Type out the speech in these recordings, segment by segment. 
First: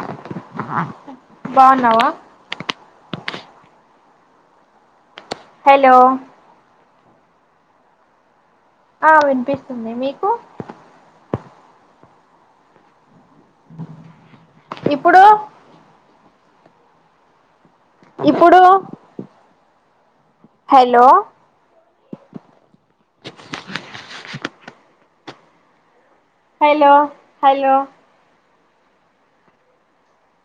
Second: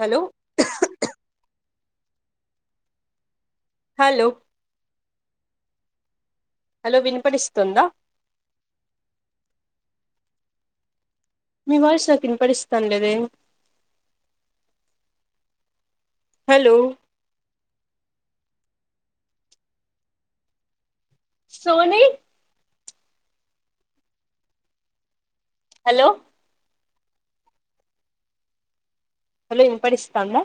Hello బావున్నావా hello hello hello వినిపడిస్తుందా ఆ వినిపిస్తుంది మీకు మీ వాయిస్ నాకు వినపడిస్తాంన్లేదే ఇప్పుడు హలో ఇప్పుడు హలో సోని అ హలో హలో హలో హలో ఇనపడిస్తాందా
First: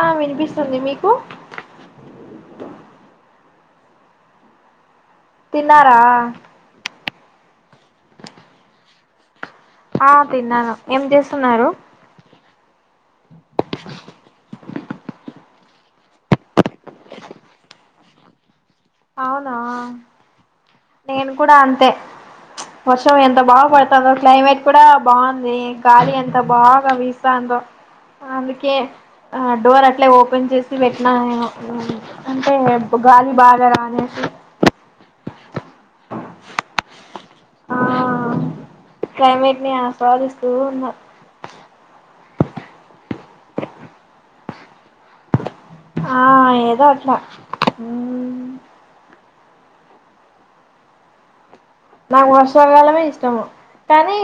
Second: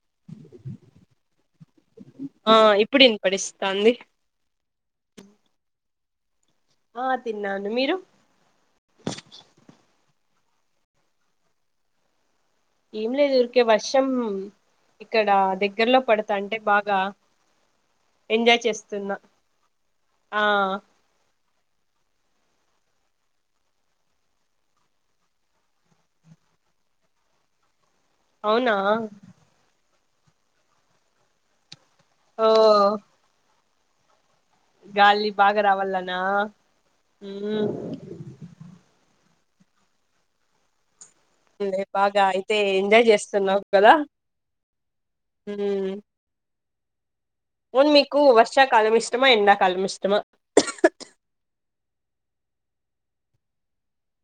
ఆ వినిపిస్తుంది మీకు ఆ ఇప్పుడు ఇనపడిస్తాంది తిన్నారా ఆ తిన్నాను మీరు ఆ తిన్నాను ఏం చేస్తున్నారు ఏం లేదు ఉరికే వర్షం ఇక్కడ దగ్గరలో పడతా అంటే బాగా ఎంజాయ్ చేస్తున్నా అవునా ఆ నేను కూడా అంతే వర్షం ఎంత బాగా పడుతాందో క్లైమేట్ కూడా బాంది గాలి ఎంత బాగా వీస్తా ఉందో అందుకే అవునా ఆ డోర్ అట్లే ఓపెన్ చేసి పెట్నా నేను ఓ అంటే గాలి బాగా రానేసి గాలి బాగా రావల్లా అనా హ్మ్ ఆ క్లైమేట్ ని ఆస్వాదిస్తూ ఉన్నా ఫులే బాగా అయితే ఎంజాయ్ చేస్తున్నావు కదా హ్మ్ ఆ ఏదో అట్లా ఉన్ మీకు వర్షాకాలం ఇష్టమా ఎండాకాలం ఇష్టమా నాకు వర్షాకాలమే ఇష్టము కానీ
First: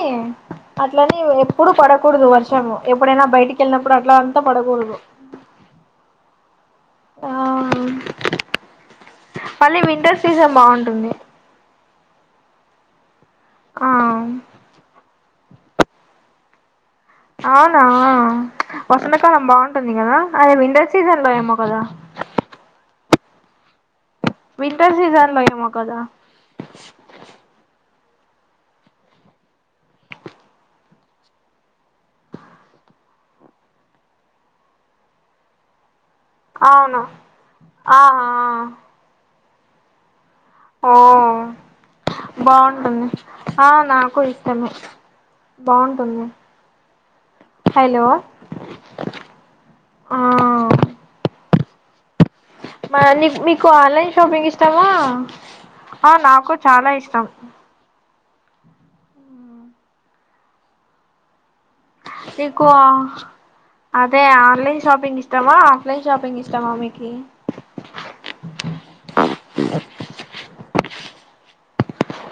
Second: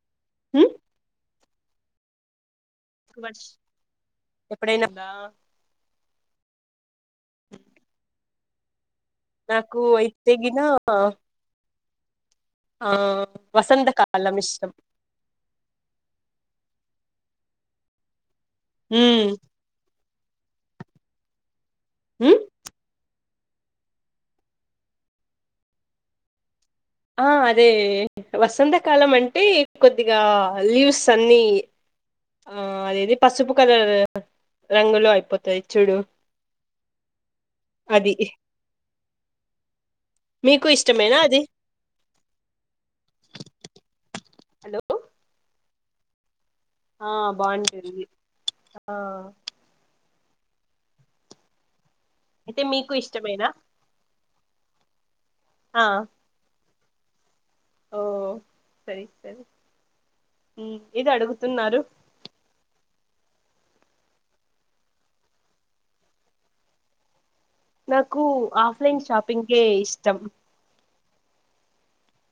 హ్మ్ అట్లనే ఎప్పుడు పడకూడదు వర్షము ఎప్పుడైనా వర్ష బయటికి వెళ్ళినప్పుడు అట్ల అంతా ఎప్పుడైనా పడకూడదు ఆ ఓక మళ్ళీ నాకు వింటర్ సీజన్ అయితేగిన బాగుంటుంది ఆ ఆ వసంతకాలం ఇష్టం అవునా ఉమ్ వసంతకాలం బాగుంటుంది కదా అది వింటర్ సీజన్ లో ఏమో కదా హ్మ్ వింటర్ సీజన్ లో ఏమో కదా ఆ అదే వసంతకాలం అంటే కొద్దిగా లీవ్స్ అన్ని ఆ అదేది పసుపు కలర్ రంగులో అయిపోతది చూడు అవును ఆ అది ఆ మీకు ఆ ఇష్టమేనా అది ఓ బాగుంటుంది ఆ నాకు ఇష్టమే హలో బాగుంటుంది ఆ బాగుంటుంది హలో ఆ ఆ అయితే మీకు మరి అన్ని ఇష్టమేనా మీకు ఆన్లైన్ షాపింగ్ ఇష్టమా ఆ నాకు చాలా ఇష్టం ఓ సరే సరే ఇది అడుగుతున్నారు ఎక్కువ అదే ఆన్లైన్ షాపింగ్ ఇష్టమా ఆఫ్లైన్ షాపింగ్ ఇష్టమా మీకి నాకు ఆఫ్లైన్ షాపింగ్కే ఇష్టం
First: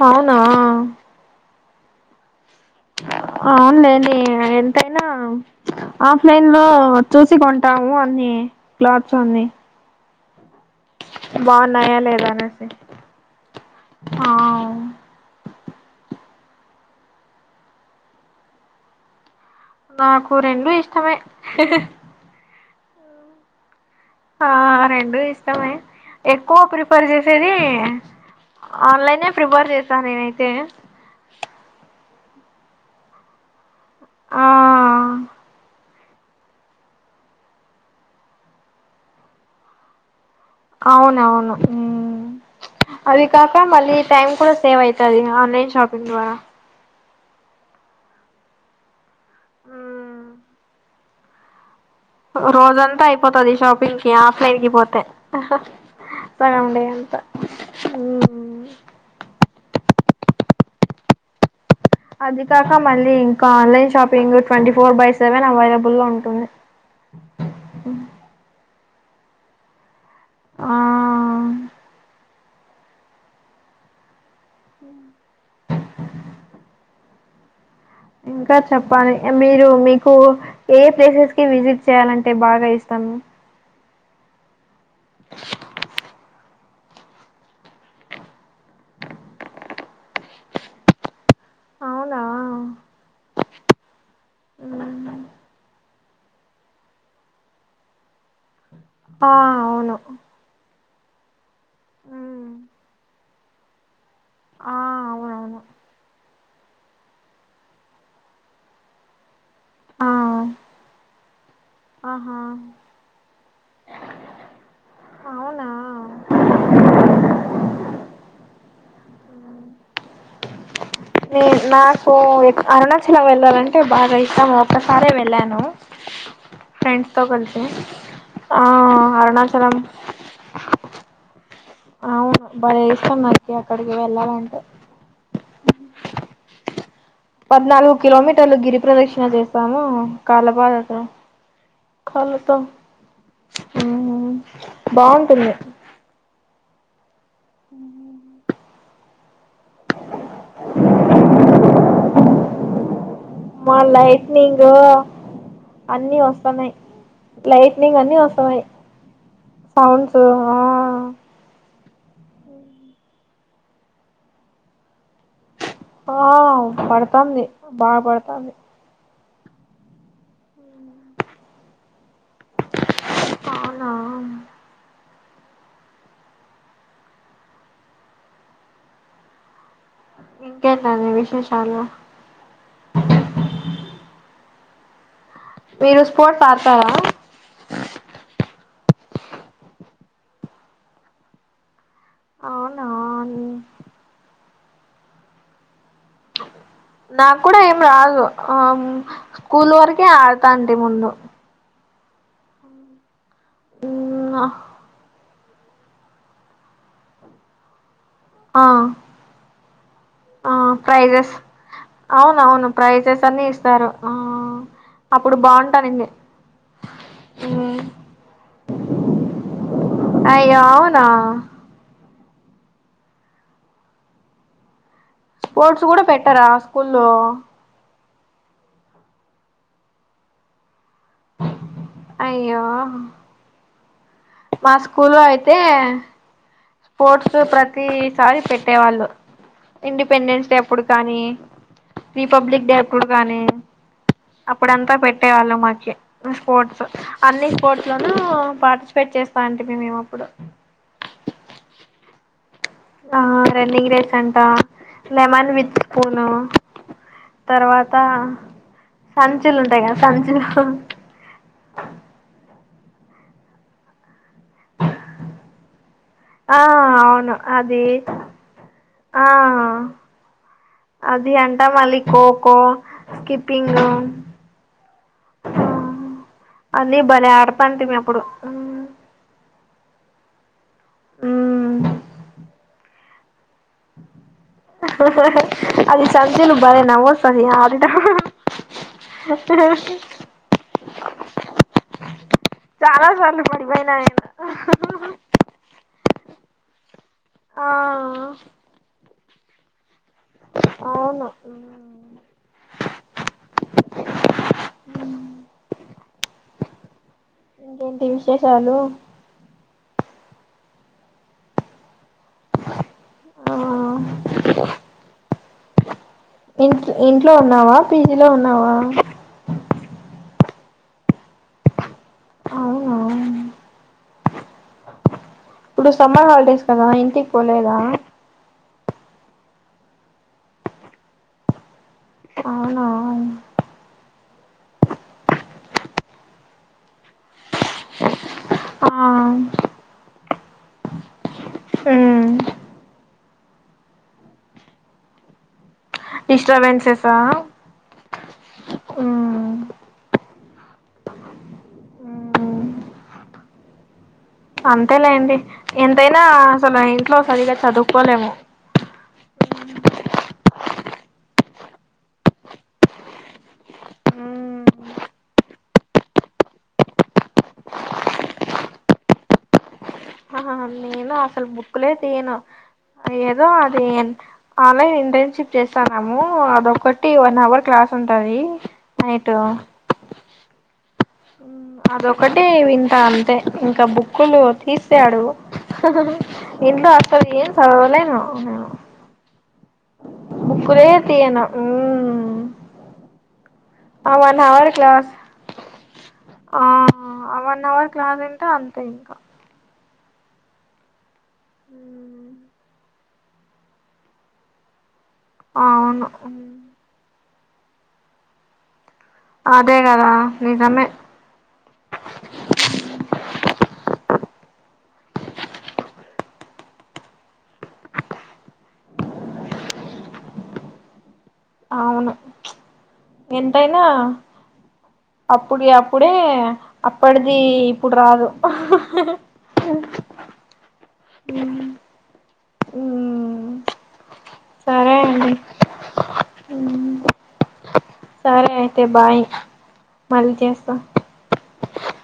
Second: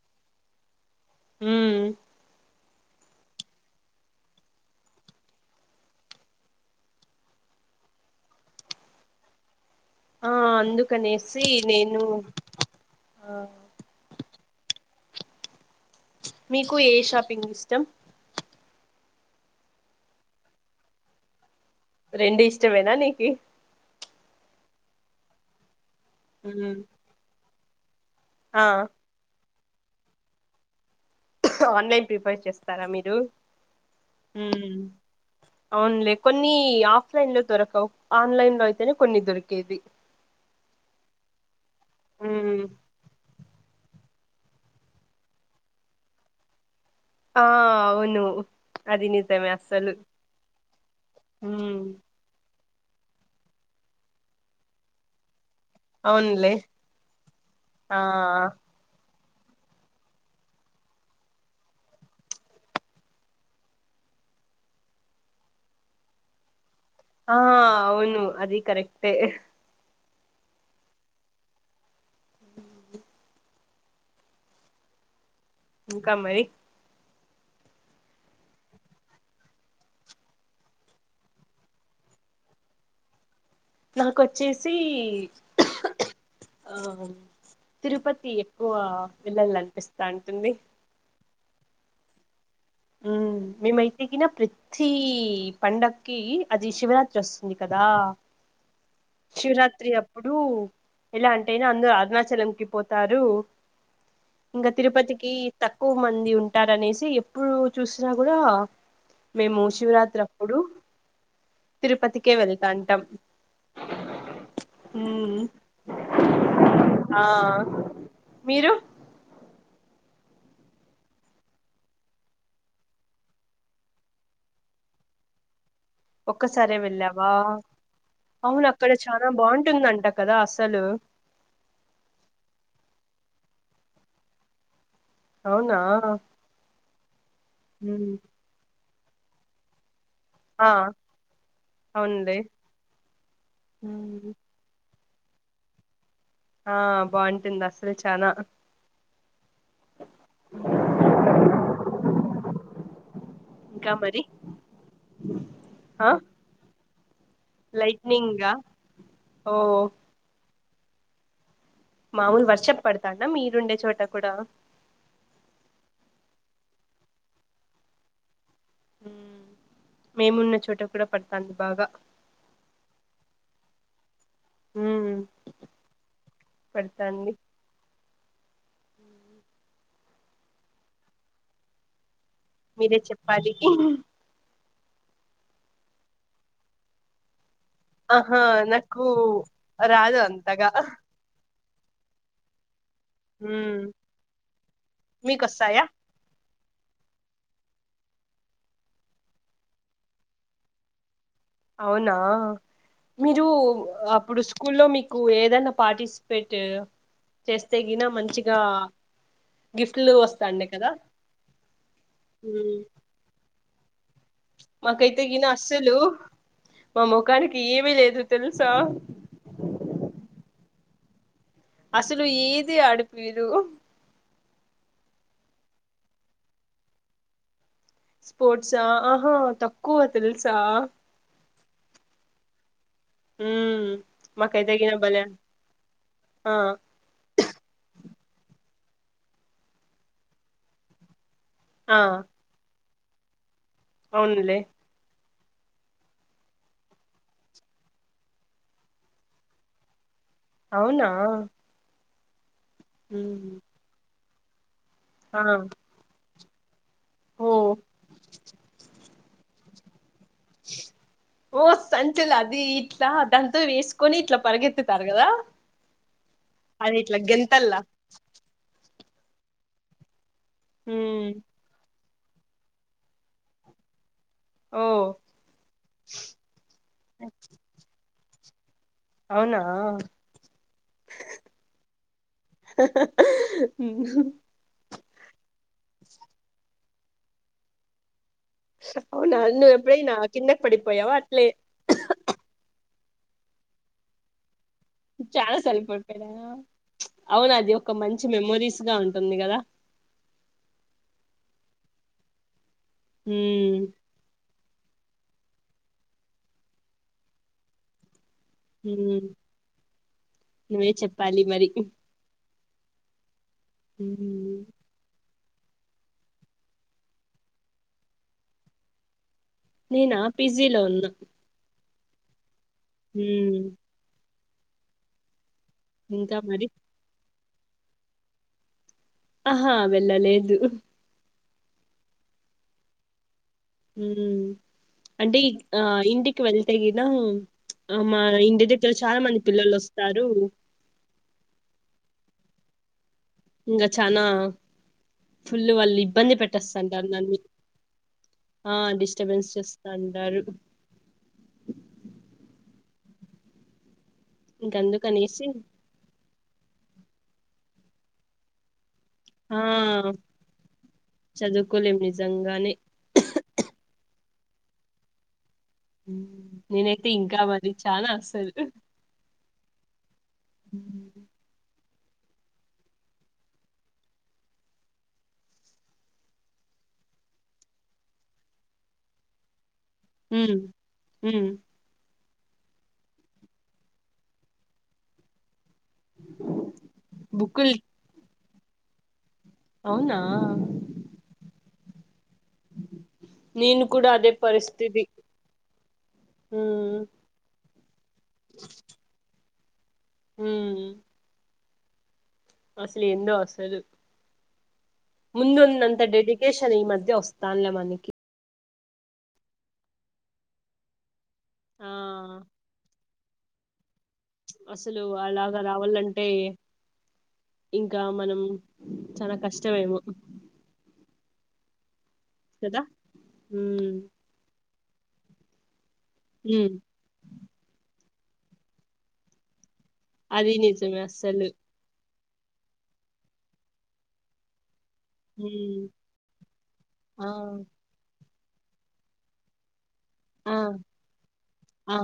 అవునా ఉమ్ అవునులేండి ఎంతైనా ఆఫ్లైన్ లో చూసి కొంటాము అన్ని క్లాత్స్ అన్ని ఆ అందుకనేసి బాగున్నాయా నేను లేదా అనేసి ఆ ఆ మీకు ఏ షాపింగ్ ఇష్టం నాకు రెండు ఇష్టమే రెండు ఇష్టమేనా నీకు ఆ రెండు ఇష్టమే ఎక్కువ ప్రిఫర్ చేసేది ఆ ఆన్లైనే ప్రిపేర్ చేశా నేనైతే ఆన్లైన్ ప్రిఫేర్ చేస్తారా మీరు ఆ ఉమ్ అవున్లే కొన్ని ఆఫ్లైన్ లో దొరకవు ఆన్లైనే అయితేనే కొన్ని దొరికేది అవును అవును ఉమ్ అవి కాక మళ్ళీ టైమ్ కూడా సేవ్ అవుతుంది ఆన్లైన్ షాపింగ్ ద్వారా ఆ అవును అది నిజమే అసలు ఉమ్ రోజంతా అయిపోతుది షాపింగ్ కి ఆఫ్లైన్ కి పోతే అవునులే సగం డే అంతా ఆ మ్ అది కాక మళ్ళీ ఇంకా online shopping twenty four by seven available లో ఉంటుంది ఆ అవును అది కరెక్ట్ టె ఆ ఉహు ఉమ్ ఇంకా మరి ఇంకా చెప్పాలి మీరు మీకు ఏ ప్లేసెస్ కి విజిట్ చేయ్యాలంటే బాగా ఇష్టము నాకు వచ్చేసి ఆహా తిరుపతి ఎక్కువ వెళ్ళాలి అనిపిస్తా ఉంటుంది అవునా ఉమ్ మేమైతేగాన ప్రతి పండగ కి అది శివరాత్రి వస్తుంది కదా ఆ శివరాత్రి అవును అప్పు డు ఎలా అంటయినా అందరూ అరుణాచలంకి పోతారు ఇంకా ఆ తిరుపతికి అవునవును తక్కువ మంది ఉంటారు అనేసి ఇప్పుడు చూసినా కూడా మేము ఆ శివరాత్రి అప్పుడు తిరుపతికే ఆహా వెళ్తాంటాం ఉమ్ అవునా ఆ మీరు నే నాకు అరుణాచలం వెళ్ళాలంటే బాగా ఇష్టాము ఒక్కసారే వెళ్ళాను ఒక్కసారే ఫ్రెండ్స్ తో వెళ్ళావా కలిసి ఆ అవును అక్కడ చాలా అరుణాచలం బాగుంటుందమ్ట కదా అసలు అవును బయ ఇష్టము మనకి అక్కడికి వెళ్ళాలంటే అవునా పద్నాలుగు ఉమ్ కిలోమీటర్లు గిరి ప్రదక్షిణ చేసాము కాల్ల ఆ పాదతో అవునులే కాల్తో ఊ ఉమ్, బాగుంటుంది ఆ బాగుంటుంది అస్సలు చానా మా ఇంకా మరి లైట్నింగ్ ఆ అన్నీ వస్తన్నాయ్ లైట్నింగ్ అన్ని వస్తన్నాయ్ ఓ ఒహో మామూల్ వర్షప్ పడతాందా మీరుండే చోట కూడా ఆ పడతైమది బా పడతాంది ఉమ్ మేమున్న చోట కూడా పడ్తాంది బాగా అవునా ఉమ్ పడ్తాంది ఇంకే టండి విశేషాలు? మీరే చెప్పాలి? మీరు స్పోర్ట్స్ ఆడ్తార? ఆహా నాకు రాదు అంతగా ఔనా ఉమ్ మీకోస్తాయా? నాకూడా ఏం రాదు ఆమ్ స్కూల్ వరకే ఆడతాంటి ముందు అవునా మీరు అప్పుడు స్కూల్లో మీక్ కు ఏదన్నా పార్టిసిపేటెడ్ చేస్తే గిన మంచి ఆ ఆ వస్తాండే కదా ప్రైజెస్ అవును అవును ఉమ్ ప్రైజెస్ అన్ని ఇస్తారు ఆ మాకైతే అప్పుడు ఈను అస్సలు బాగుంటానింది మా మొఖానికి ఏమీ లేదు తెల్సా? అయ్యో ఔనా? అస్సలు ఏది ఆడిపీదు స్పోర్ట్స్ కూడా పెట్టరా స్కూల్లో స్పోర్ట్సా ఆహా తక్కువ తెల్సా? అయ్యో ఉమ్ మాకైతే మా గిన స్కూల్లో బలే అయితే ఆ స్పోర్ట్స్ ప్రతిసారి పెట్టేవాళ్ళు ఇండిపెండెన్స్ డే అప్పుడు కానీ ఆ రిపబ్లిక్ డే అప్పుడు గానీ అవునులే అప్పుడంతా పెట్టేవాళ్ళు మాకి స్పోర్ట్స్ అన్ని స్పోర్ట్స్ లోనూ పార్ట్సిపేట్ చేస్తాంటిమి మేము అప్పుడు ఔనా ఆ రన్నింగ్ రేస్ అంటా, ఆ లెమన్ విత్ స్పూను ఓ తర్వాత సంచులు ఉంటాయ్ గదా సంచులు ఓ సంచుల అది ఇట్లా దాంతో వేసుకొని ఇట్లా పరిగెత్తుతారు కదా? ఆ అది ఇట్లా అవును గెంతల్లా అది ఆ అది ఉమ్ అంట మల్లి ఖో ఖో క్కిప్పింగ్ ఓ అన్నీ భలే ఆడతాంటిమి అప్పుడు అవునా? ఉమ్. హుమ్. అది సంచులు బలే నవ్వు ఓస్తది అదిద. అవునా నువ్వు ఎప్పుడైన కిందకి పడిపోయావా అట్లే. చాలా సార్లు పడిపోయినాయి. చాలా సార్లు పడిపోనయా అవును ఆ అది ఒక మంచి మెమరీస్ గా ఉంటుంది కదా. అవును. ఉమ్. డెంటి చూసి. ఉమ్ నువ్వే చెప్పాలి మరి. ఆ. హ్మ్. ఇంట్ ఇంట్లో ఉన్నావా పీజీలో ఉన్నావా. నేనా పిజీ లో ఉన్నా. అవునా ఉ. ఇప్పుడు సమ్మర్ ఇంకా హాలిడేస్ మరి కదా ఇంటికి పోలేదా. ఆహా వెళ్ళలేదు. అవునా. ఉ అంటే ఈ ఆ ఇంటికి వెళ్తే గిన. ఆ మా ఇంటి ఆ దగ్గర చాలా మంది పిల్లలు వస్తారు. ఉమ్. ఇంకా చనా ఫుల్ వాల్ని ఇబ్బంది పెట్టేస్త దాన్ని డిస్టర్బెన్సెసా నమ్మి. ఆ డిస్టర్బెన్స్ ఉమ్ చేస్తాంటారు. ఉమ్ అంతేలేండి ఇంకందుకనేసి ఎంతైనా అసలు ఇంట్లో సరిగా చదువుకోలేము. ఆ చదువుకోలేం నిజంగానే. ఉమ్. నేనైతే ఇంకా మరి చానా అస్సలు. ఆ నేను అసలు బుక్కులే తీయను ఏదో అది. ఆన్లైన్ ఇంటర్న్షిప్ చేస్తాన్నాము అదొక్కటి వన్ అవర్ క్లాస్ ఉంటది. నైటు. ఉం ఉం. అదొకటి వింటా అంతే ఇంకా బుక్కులు తీస్తే అడుగు. ఇంట్లో అస్సలు ఏం బుక్కుల్ సదవలేను. అవునా బుక్కులే తీయను ఉ. నేను కూడా ఆ అదే వన్ అవర్ పరిస్థితి క్లాస్ ఆ. ఉమ్ వన్ అవర్ క్లాస్ ఇంట అంతే ఇంకా. ఉమ్. ఉ అసలు ఎందొ అసలు. ముందున్నంత అవును డెడికేషన్ ఈ మధ్య వస్తానులే మనకి. అదే కదా నిజమే. ఆ. అసలు అలాగ రావాలంటే. ఇంకా మనం చాల కష్టమేమో. అవును కదా ఎంతైనా ఉమ్ అప్పుడి అప్. ప్పుడే ఉమ్ అప్పడిది ఇప్పుడు రాదు. అది నిజమే అస్సలు. ఊ సరే అండి ఊ ఆ సరే అయితే బాయ్ మళ్ళీ ఆ చేస్తా ఆ